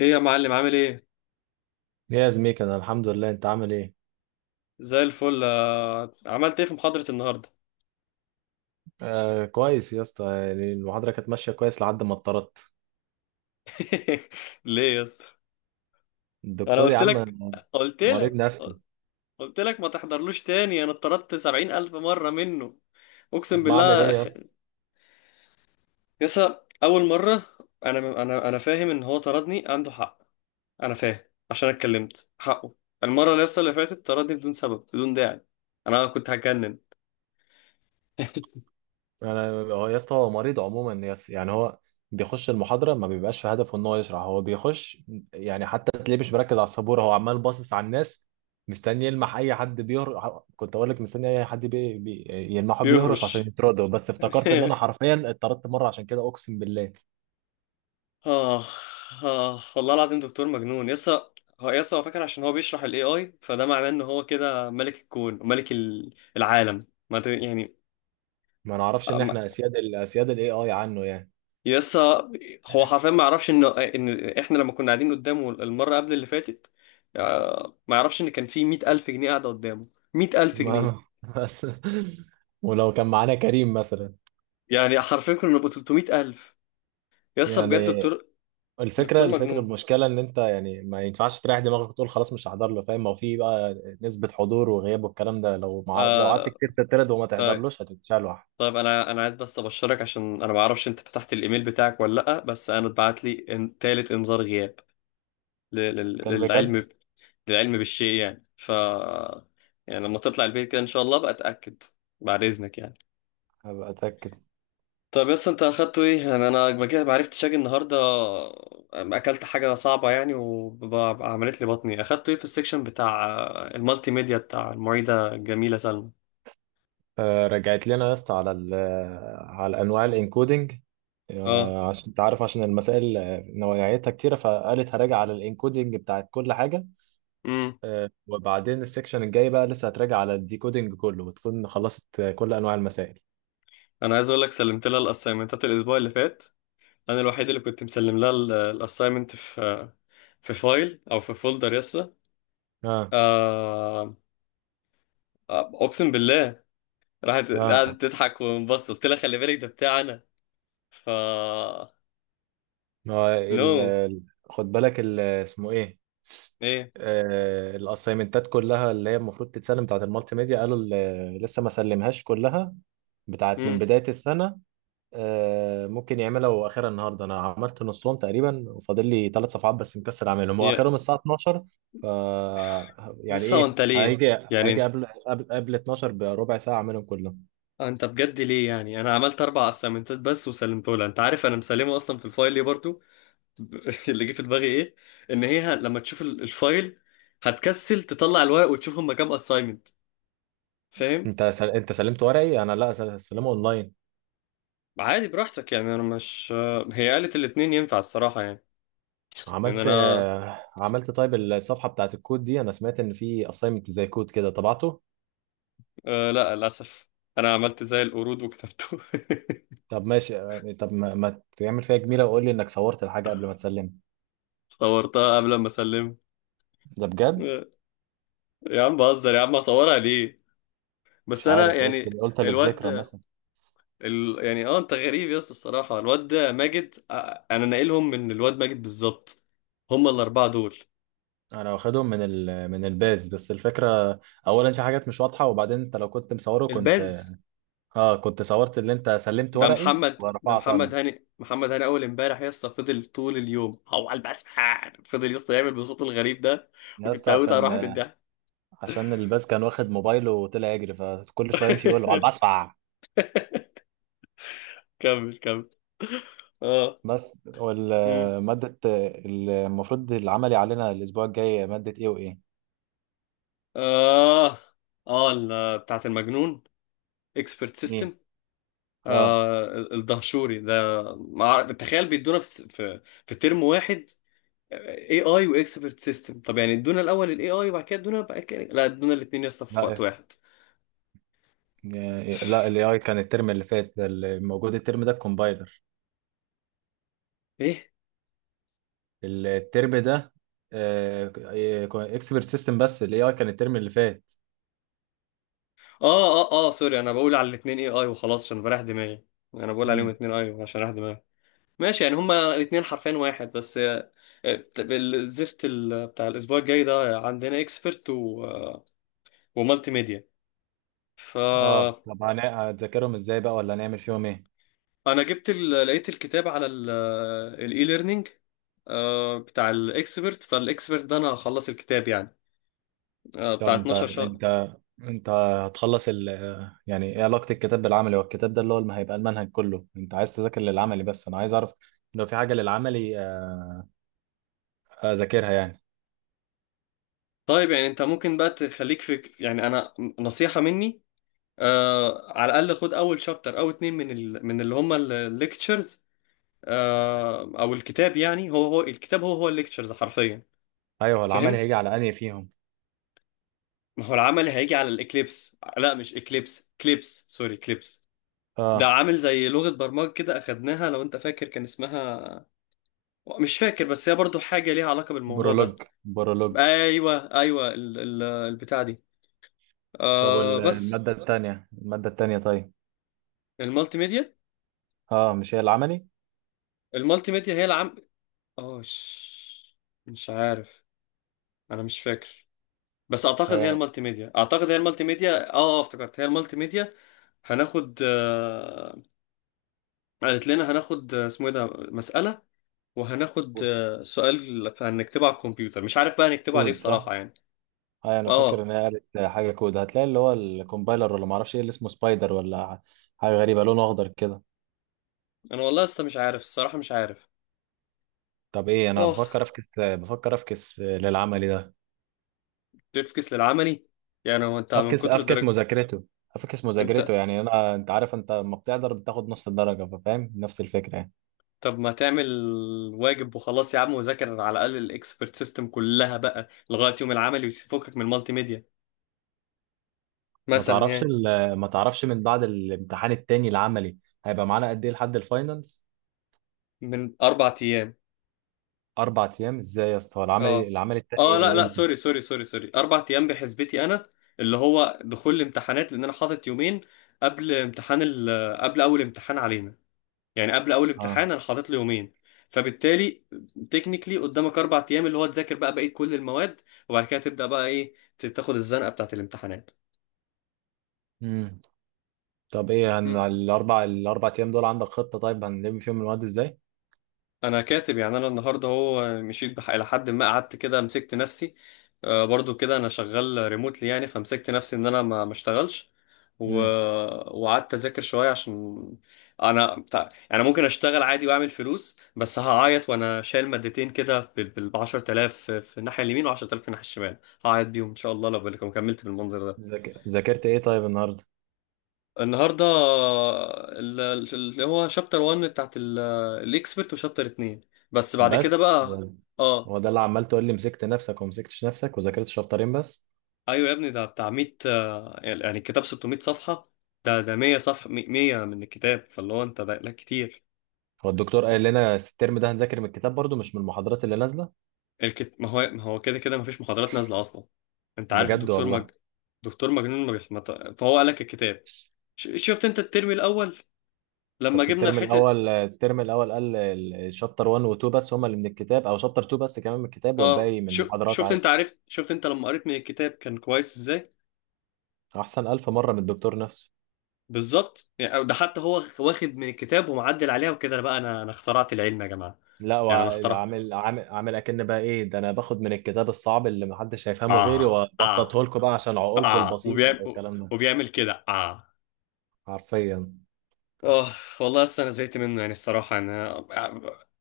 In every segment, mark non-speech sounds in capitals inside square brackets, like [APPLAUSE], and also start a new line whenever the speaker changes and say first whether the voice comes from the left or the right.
left: ايه يا معلم، عامل ايه؟
right: يا زميك انا الحمد لله، انت عامل ايه؟
left: زي الفل. عملت ايه في محاضرة النهاردة؟
right: آه كويس يا اسطى، يعني المحاضره كانت ماشيه كويس لحد ما اتطردت.
left: [LAUGHS] ليه يا اسطى؟ انا
right: الدكتور يا عم
left: قلت
right: مريض
left: لك
right: نفسي.
left: قلت لك ما تحضرلوش تاني. انا اتطردت 70000 مرة منه. اقسم
right: طب ما اعمل
left: بالله
right: ايه يا
left: أخ...
right: اسطى؟
left: اول مرة. انا فاهم ان هو طردني عنده حق. انا فاهم. عشان أنا اتكلمت حقه. المرة اللي اللي فاتت طردني بدون سبب، بدون داعي. انا كنت هتجنن.
right: انا هو يا اسطى، هو مريض عموما يا اسطى، يعني هو بيخش المحاضره ما بيبقاش في هدفه ان هو يشرح، هو بيخش يعني حتى تلاقيه مش مركز على السبوره، هو عمال باصص على الناس مستني يلمح اي حد بيهرش. كنت اقول لك مستني اي حد يلمحه بيهرش عشان
left: بيهرش.
right: يطرده، بس افتكرت
left: [LAUGHS]
right: ان انا حرفيا اتطردت مره عشان كده اقسم بالله.
left: آه. آه والله العظيم، دكتور مجنون. هو فاكر عشان هو بيشرح ال AI، فده معناه إن هو كده ملك الكون وملك العالم، ما ت- يعني.
right: ما نعرفش
left: آه،
right: ان
left: ما-
right: احنا اسياد ال اسياد الاي اي عنه يعني.
left: يسا هو حرفيا ما يعرفش إن إحنا لما كنا قاعدين قدامه المرة قبل اللي فاتت. ما يعرفش إن كان في 100000 جنيه قاعدة قدامه. مئة ألف
right: ما ما-
left: جنيه
right: بس [LAUGHS] ولو كان معانا كريم مثلا
left: يعني حرفيا كنا نبقى 300 ألف. بجد
right: يعني.
left: دكتور.
right: الفكره
left: دكتور
right: الفكره
left: مجنون.
right: المشكله ان انت يعني ما ينفعش تريح دماغك وتقول خلاص مش هحضر له، فاهم؟ ما هو في بقى نسبه حضور وغياب والكلام ده، لو لو قعدت
left: آه
right: كتير تترد وما تحضرلوش هتتشال.
left: طيب، انا عايز بس ابشرك، عشان انا ما اعرفش انت فتحت الايميل بتاعك ولا لا. بس انا اتبعت لي تالت انذار غياب. ل- لل-
right: كان بجد.
left: للعلم للعلم بالشيء يعني. يعني لما تطلع البيت كده، ان شاء الله بقى اتاكد. بعد اذنك يعني.
right: هبقى اتاكد.
left: طب بس انت اخدته ايه؟ يعني انا ما كده ما عرفتش اجي النهارده. اكلت حاجه صعبه يعني وعملت لي بطني. اخدته ايه في السكشن بتاع المالتي ميديا بتاع المعيده الجميله سلمى؟
right: آه رجعت لنا يا اسطى على على انواع الانكودنج.
left: اه.
right: عشان انت عارف، عشان المسائل نوعيتها كتيرة، فقالت هراجع على الانكودنج بتاعت كل حاجة.
left: امم
right: وبعدين السكشن الجاي بقى لسه هتراجع على الديكودينج كله وتكون خلصت كل انواع المسائل.
left: انا عايز اقول لك، سلمت لها الاسايمنتات الاسبوع اللي فات. انا الوحيد اللي كنت مسلم لها الاساينمنت في فايل او في فولدر.
right: اه
left: آه، اقسم بالله، راحت
right: اه.
left: قعدت تضحك وانبسط قلت لها خلي بالك، ده بتاع انا. ف
right: ما هو
left: نو.
right: خد بالك اسمه ايه.
left: ايه؟
right: الاسايمنتات كلها اللي هي المفروض تتسلم بتاعت المالتي ميديا، قالوا لسه ما سلمهاش كلها، بتاعت من
left: امم
right: بداية السنة. ممكن يعملها واخرها النهارده. انا عملت نصهم تقريبا وفاضل لي 3 صفحات بس مكسل اعملهم، هو
left: يا
right: اخرهم الساعه 12. ف يعني
left: يسا
right: ايه،
left: وانت ليه؟
right: هيجي هيجي
left: يعني،
right: قبل قبل 12 بربع ساعه اعملهم كلهم.
left: انت بجد ليه؟ يعني انا عملت 4 اسايمنتات بس وسلمته لها، انت عارف انا مسلمه اصلا في الفايل، ليه برضو؟ [LAUGHS] اللي جه في دماغي ايه؟ ان هي لما تشوف الفايل هتكسل تطلع الورق وتشوف هما كام اساينمنت. فاهم؟
right: انت سلمت ورقي، انا لا سلمه اونلاين.
left: عادي براحتك يعني، انا مش... هي قالت الاتنين ينفع الصراحة يعني. يعني
right: عملت
left: انا...
right: عملت. طيب الصفحه بتاعت الكود دي، انا سمعت ان في اساينمنت زي كود كده طبعته.
left: لا للاسف، انا عملت زي القرود وكتبته. [LAUGHS]
right: طب ماشي طب ما تعمل فيها جميله وقول لي انك صورت الحاجه قبل ما تسلمها.
left: صورتها قبل ما اسلم.
right: ده بجد؟
left: يا عم بهزر، يا عم اصورها ليه؟
right: مش
left: بس انا
right: عارف، قلت
left: يعني...
right: قلت
left: الواد،
right: للذكرى.
left: ال... يعني اه انت غريب يا اسطى الصراحة. الواد ده ماجد، انا ناقلهم من الواد ماجد بالظبط. هم الاربعة دول.
right: انا واخدهم من من الباز، بس الفكره اولا في حاجات مش واضحه، وبعدين انت لو كنت مصوره كنت،
left: الباز،
right: اه كنت صورت اللي انت سلمت ورقي
left: ده
right: ورفعت
left: محمد
right: انا.
left: هاني، محمد هاني. اول امبارح يا اسطى فضل طول اليوم هو على البسحان، فضل يا اسطى يعمل بصوته الغريب ده،
right: يا
left: وكنت
right: اسطى
left: هموت
right: عشان،
left: اروح من الضحك.
right: عشان الباز كان واخد موبايله وطلع يجري، فكل شويه يمشي يقول له على
left: [LAUGHS]
right: البسفع.
left: كمل كمل. اه.
right: بس
left: مم.
right: والماده المفروض العملي علينا الاسبوع الجاي ماده ايه وايه؟
left: اه، اه، بتاعت المجنون، اكسبرت
right: ايه.
left: سيستم.
right: اه
left: الدهشوري ده. تخيل بيدونا في ترم واحد اي اي واكسبرت سيستم. طب يعني ادونا الاول الاي اي وبعد كده ادونا بقى كده، لا، ادونا الاثنين يا اسطى في
right: لا
left: وقت
right: إف.
left: واحد.
right: لا الاي اي كان الترم اللي فات، الموجود الترم ده الكومبايلر.
left: ايه؟
right: الترم ده اكسبرت سيستم، بس الاي اي كان الترم اللي فات.
left: اه، اه، اه، سوري. انا بقول على الاثنين اي اي وخلاص عشان بريح دماغي. انا بقول عليهم
right: امم.
left: الاثنين اي عشان اريح دماغي. ماشي، يعني هما الاثنين حرفين واحد بس. الزفت بتاع الاسبوع الجاي ده عندنا اكسبرت و ومالتي ميديا. ف
right: اه طب هتذاكرهم ازاي بقى ولا هنعمل فيهم ايه؟
left: انا لقيت الكتاب على الاي ليرنينج بتاع الاكسبرت. فالاكسبرت ده انا هخلص الكتاب يعني، بتاع
right: طب انت
left: 12 شهر.
right: انت انت هتخلص ال، يعني ايه علاقة الكتاب بالعملي؟ هو الكتاب ده اللي هو ما هيبقى المنهج كله، انت عايز تذاكر للعملي بس، انا عايز اعرف لو في حاجة للعملي اذاكرها يعني.
left: طيب يعني انت ممكن بقى تخليك في، يعني انا نصيحة مني، على الاقل خد اول شابتر او اتنين من اللي هم الليكتشرز، او الكتاب. يعني هو الكتاب هو الليكتشرز حرفيا.
right: ايوه، هو العملي
left: فاهم؟
right: هيجي على انهي فيهم؟
left: ما هو العمل هيجي على الاكليبس، لا مش اكليبس، كليبس، سوري، كليبس. ده
right: اه.
left: عامل زي لغة برمجة كده اخدناها لو انت فاكر، كان اسمها... مش فاكر، بس هي برضو حاجة ليها علاقة بالموضوع
right: برولوج.
left: ده.
right: برولوج.
left: ايوه، ايوه، البتاع دي.
right: طب
left: بس.
right: المادة التانية، المادة التانية، طيب.
left: المالتي ميديا.
right: اه مش هي العملي؟
left: المالتي ميديا هي اه ش- مش عارف. انا مش فاكر، بس اعتقد هي
right: هي
left: المالتي ميديا، اعتقد هي المالتي ميديا، افتكرت هي المالتي ميديا. هناخد قالت لنا هناخد اسمه ايه ده، مسألة، وهناخد سؤال هنكتبه على الكمبيوتر. مش عارف بقى هنكتبه على ايه
right: كود، صح؟
left: بصراحة يعني.
right: هاي انا فاكر ان
left: اه.
right: هي قالت حاجه كود، هتلاقي اللي هو الكومبايلر، ولا ما اعرفش ايه اللي اسمه سبايدر ولا حاجه غريبه لونه اخضر كده.
left: انا والله لسه مش عارف الصراحة، مش عارف.
right: طب ايه، انا
left: اه،
right: بفكر افكس، بفكر افكس للعملي ده.
left: تفكس للعملي. يعني هو انت من
right: افكس،
left: كتر
right: افكس
left: درجة...
right: مذاكرته. افكس
left: انت
right: مذاكرته، يعني انا، انت عارف انت لما بتقدر بتاخد نص الدرجه، فاهم؟ نفس الفكره يعني.
left: طب ما تعمل واجب وخلاص يا عم، وذاكر على الاقل الاكسبرت سيستم كلها بقى لغاية يوم العملي، وفكك من المالتي ميديا مثلا يعني.
right: ما تعرفش من بعد الامتحان التاني العملي هيبقى معانا قد ايه لحد الفاينلز؟
left: من 4 ايام.
right: 4 ايام؟ ازاي يا اسطى؟ هو العملي
left: اه،
right: العملي
left: اه، لا،
right: التاني
left: لا،
right: امتى؟
left: سوري، سوري، سوري، سوري. 4 ايام بحسبتي انا، اللي هو دخول الامتحانات، لان انا حاطط يومين قبل امتحان قبل اول امتحان علينا. يعني قبل اول
right: اه،
left: امتحان انا حاطط له يومين، فبالتالي تكنيكلي قدامك 4 ايام اللي هو تذاكر بقى بقيه كل المواد، وبعد كده تبدا بقى ايه، تاخد الزنقه بتاعت الامتحانات.
right: امم. طب ايه، هن الاربع ايام دول عندك خطة طيب هنلم فيهم المواد ازاي؟
left: انا كاتب يعني، انا النهارده هو مشيت الى حد ما قعدت كده مسكت نفسي. برضو كده انا شغال ريموتلي يعني، فمسكت نفسي ان انا ما اشتغلش، و...
right: امم.
left: وقعدت اذاكر شويه. عشان انا يعني ممكن اشتغل عادي واعمل فلوس، بس هعيط وانا شايل مادتين كده بال 10000 في الناحيه اليمين و10000 في الناحيه الشمال. هعيط بيهم ان شاء الله لو كملت بالمنظر ده.
right: ذاكرت ايه طيب النهارده؟
left: النهارده اللي هو شابتر 1 بتاعت الاكسبرت، وشابتر 2 بس، بعد كده
right: بس
left: بقى...
right: ولا؟
left: اه،
right: هو ده اللي عمال تقول لي مسكت نفسك ومسكتش نفسك وذاكرت شابترين بس؟
left: ايوه يا ابني، ده بتاع 100، يعني الكتاب 600 صفحة، ده ده 100 صفحة، 100 من الكتاب، فاللي هو انت ده لا كتير.
right: هو الدكتور قال لنا الترم ده هنذاكر من الكتاب برضو مش من المحاضرات اللي نازلة؟
left: ما هو ما هو كده كده ما فيش محاضرات نازلة اصلا. انت عارف
right: بجد
left: الدكتور.
right: والله؟
left: دكتور مجنون ما بيح... ما ت- فهو قال لك الكتاب. شفت انت الترم الاول لما
right: بس
left: جبنا
right: الترم
left: حتة.
right: الاول، الترم الاول قال الشابتر 1 و 2 بس هما اللي من الكتاب، او شابتر 2 بس كمان من الكتاب
left: اه،
right: والباقي من
left: ش...
right: المحاضرات
left: شفت
right: عادي.
left: انت عرفت شفت انت لما قريت من الكتاب كان كويس ازاي.
right: احسن الف مرة من الدكتور نفسه.
left: بالظبط، يعني ده حتى هو واخد من الكتاب ومعدل عليها وكده، أنا بقى انا اخترعت العلم يا جماعه.
right: لا
left: يعني انا
right: وعامل،
left: اخترع...
right: عامل عامل اكن بقى ايه ده، انا باخد من الكتاب الصعب اللي محدش هيفهمه غيري
left: اه، اه،
right: وابسطه لكم بقى عشان عقولكم
left: اه،
right: البسيطه والكلام ده.
left: وبيعمل كده، اه.
right: حرفيا.
left: اه والله، اصل انا زهقت منه يعني، الصراحه انا...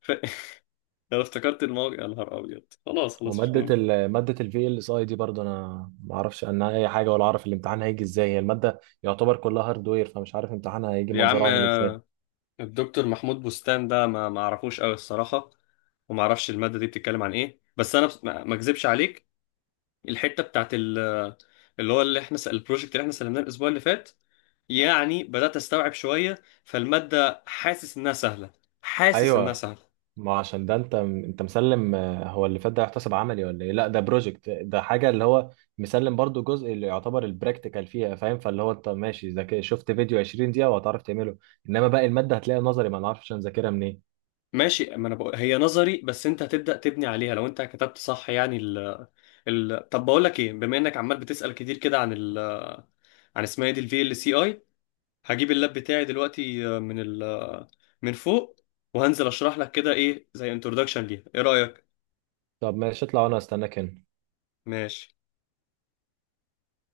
left: ف- [LAUGHS] لو افتكرت الموقع يا نهار ابيض. خلاص، خلاص، مش
right: وماده
left: مهم.
right: ماده الفي ال اس اي دي برضه، انا ما اعرفش عنها اي حاجه ولا اعرف الامتحان هيجي ازاي. هي الماده يعتبر كلها هاردوير، فمش عارف امتحانها هيجي
left: يا
right: منظره
left: عم،
right: عامل ازاي.
left: الدكتور محمود بستان ده ما ما اعرفوش قوي الصراحه، وما اعرفش الماده دي بتتكلم عن ايه، بس انا ما اكذبش عليك، الحته بتاعت اللي هو اللي احنا البروجكت اللي احنا سلمناه الاسبوع اللي فات، يعني بدأت أستوعب شوية فالمادة، حاسس إنها سهلة. حاسس إنها
right: ايوه.
left: سهلة.
right: ما عشان ده، انت مسلم هو اللي فات ده، يحتسب عملي ولا ايه؟ لا ده بروجكت، ده حاجه اللي هو مسلم برضو جزء اللي يعتبر البراكتيكال فيها، فاهم؟ فاللي هو انت ماشي ذاك، شفت فيديو 20 دقيقه وهتعرف تعمله. انما باقي الماده هتلاقيها نظري، ما نعرفش نذاكرها منين.
left: ماشي، ما أنا بقول هي نظري، بس أنت هتبدأ تبني عليها لو أنت كتبت صح. يعني ال ال طب بقول لك إيه، بما إنك عمال بتسأل كتير كده عن عن اسمها إيه دي، ال VLCI. هجيب اللاب بتاعي دلوقتي من من فوق، وهنزل أشرح لك كده، إيه زي انترودكشن ليها. إيه رأيك؟
right: طب ماشي، اطلع وانا استناك هنا.
left: ماشي.